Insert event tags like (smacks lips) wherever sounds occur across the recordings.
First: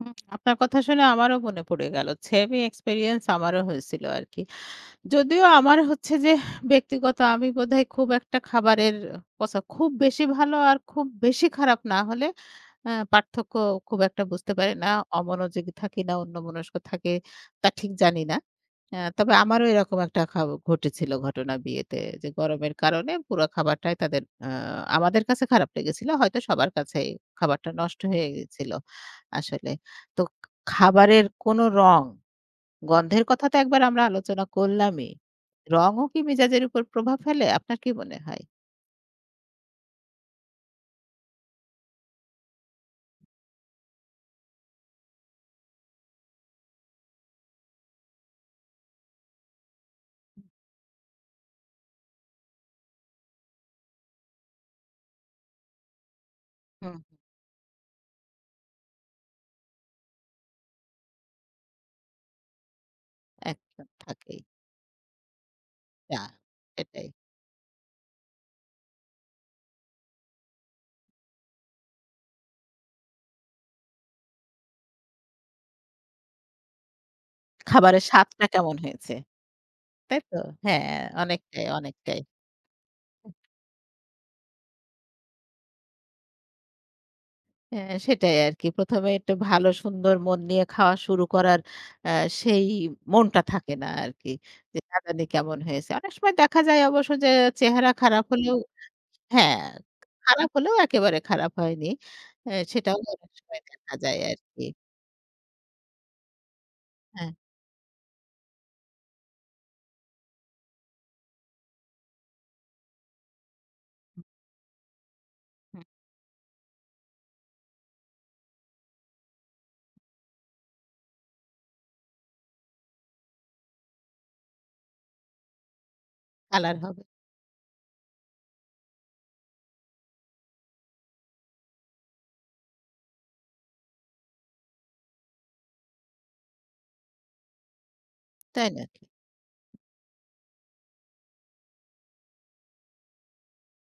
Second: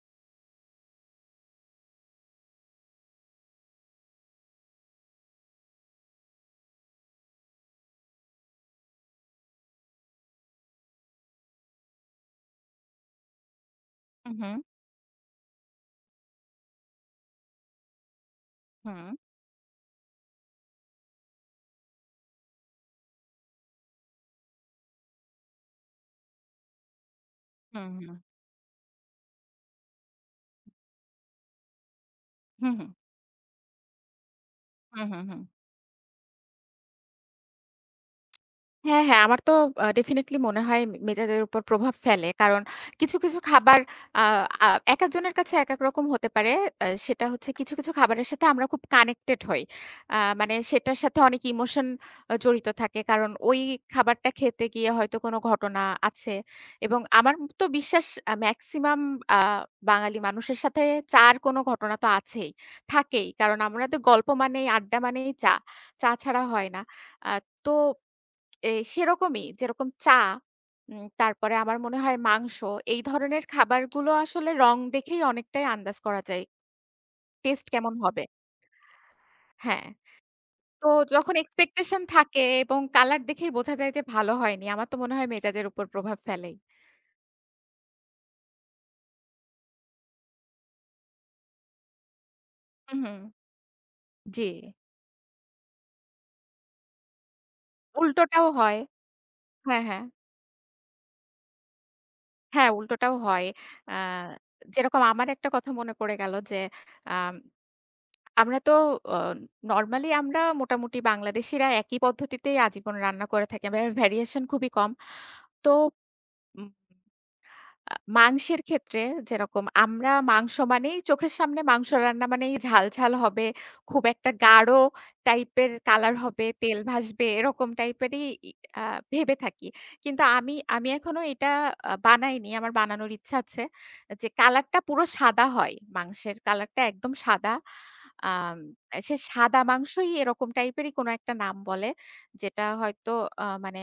হু, আপনার কথা শুনে আমারও মনে পড়ে গেল। সেমই এক্সপেরিয়েন্স আমারও হয়েছিল আরকি। যদিও আমার হচ্ছে যে ব্যক্তিগত আমি বোধহয় খুব একটা খাবারের কথা খুব বেশি ভালো আর খুব বেশি খারাপ না হলে আ পার্থক্য খুব একটা হুম, বুঝতে হুম। পারি না অমনোযোগী থাকি না অন্যমনস্ক থাকে তা ঠিক জানি না। এ হুম। তবে আমারও এরকম একটা খ ঘটেছিল ঘটনা বিয়েতে যে গরমের কারণে পুরো খাবারটাই তাদের আ আমাদের কাছে খারাপ লেগেছিল। হয়তো সবার কাছেই খাবারটা হুম, নষ্ট হুম। হয়ে গিয়েছিল আসলে। তো খাবারের কোনো রং, হুম, হুম। গন্ধের কথা তো একবার আমরা আলোচনা হুম, করলামই। হুম, হুম। রংও কি মেজাজের উপর প্রভাব ফেলে আপনার কি মনে হয়? হ্যাঁ, হ্যাঁ আমার তো আ ডেফিনিটলি মনে হয় মে মেজাজের উপর প্রভাব ফেলে। কারণ কিছু, কিছু খাবার আ আ একেক জনের কাছে একেক রকম হতে পারে। আ সেটা হচ্ছে কিছু, কিছু খাবারের সাথে আমরা খুব কানেক্টেড হই। আ মানে সেটার সাথে অনেক ইমোশন আ জড়িত থাকে। কারণ ওই খাবারটা খেতে গিয়ে হয়তো কোনো ঘটনা আছে। হুম। এবং আমার তো বিশ্বাস মেক্সিমাম আ বাঙালি মানুষের সাথে চা'র কোনো ঘটনা তো আছেই, থাকেই। কারণ আমরা একজন গল্প থাকেই। মানেই আড্ডা মানেই চা। চা না ছাড়া হয় না। এটাই। আ তো এ সেরকমই যেরকম চা উম তারপরে আমার মনে হয় মাংস এই ধরনের খাবারগুলো আসলে রং দেখেই অনেকটাই আন্দাজ করা যায়। টেস্ট কেমন খাবারের হবে? স্বাদটা কেমন হয়েছে? হ্যাঁ। তাই তো? তো হ্যাঁ যখন অনেকটাই, এক্সপেকটেশন অনেকটাই। থাকে এবং কালার দেখেই বোঝা যায় যে ভালো হয়নি। আমার তো মনে হয় মেজাজের উপর প্রভাব ফেলেই। হ্যাঁ সেটাই আরকি। ১ম এ একটু ভালো সুন্দর মন নিয়ে খাওয়া শুরু করার আ সেই হুম, হুম। মনটা থাকে না আরকি। জি। যে না জানি কেমন হয়েছে। অনেক সময় দেখা যায় অবশ্য যে চেহারা খারাপ উল্টোটাও হলেও হয়। হ্যাঁ, হ্যাঁ, হ্যাঁ। খারাপ হলেও একেবারে খারাপ হয়নি। আ হ্যাঁ সেটাও উল্টোটাও অনেক হয়। সময় আ দেখা যায় আরকি। যেরকম আমার একটা কথা মনে পড়ে গেল যে হ্যাঁ। আম (smacks lips) আমরা তো ও নরমালি আমরা মোটামুটি বাংলাদেশিরা একই পদ্ধতিতেই আজীবন রান্না করে থাকি। ভে ভেরিয়েশন খুবই কম। তো হুম। উম আ মাংসের ক্ষেত্রে যেরকম আমরা মাংস মানেই চোখের সামনে মাংস রান্না মানেই ঝাল, ঝাল হবে। খুব একটা গাঢ় টাইপের কালার হবে, কালার তেল হবে। ভাসবে। এরকম টাইপেরই আ ভেবে থাকি। কিন্তু আমি আমি এখনো এটা বানাইনি। আমার বানানোর ইচ্ছা আছে যে কালার টা পুরো সাদা হয়। মাংসের কালার টা একদম সাদা। আ তাই নাকি? সে সাদা মাংসই এরকম টাইপেরই কোনো একটা নাম বলে। যেটা হয়তো আ মানে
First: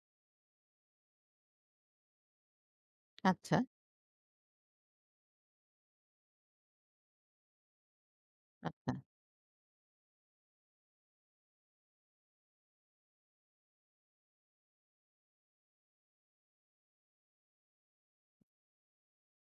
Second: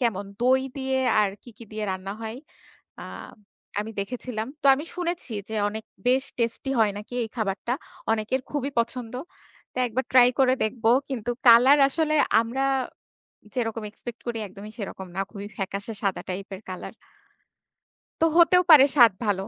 কেমন দই দিয়ে আর কি, কি দিয়ে রান্না হয়। আ আচ্ছা। আমি দেখেছিলাম। তো আমি শুনেছি যে অনেক বেশ টেস্টি হয় নাকি এই খাবারটা। অনেকের খুবই আচ্ছা। পছন্দ। তো একবার ট্রাই করে দেখব। কিন্তু কালার আসলে আমরা যেরকম এক্সপেক্ট করি একদমই সেরকম না। খুবই ফ্যাকাশে সাদা টাইপ এর কালার তো হতেও পারে স্বাদ ভালো।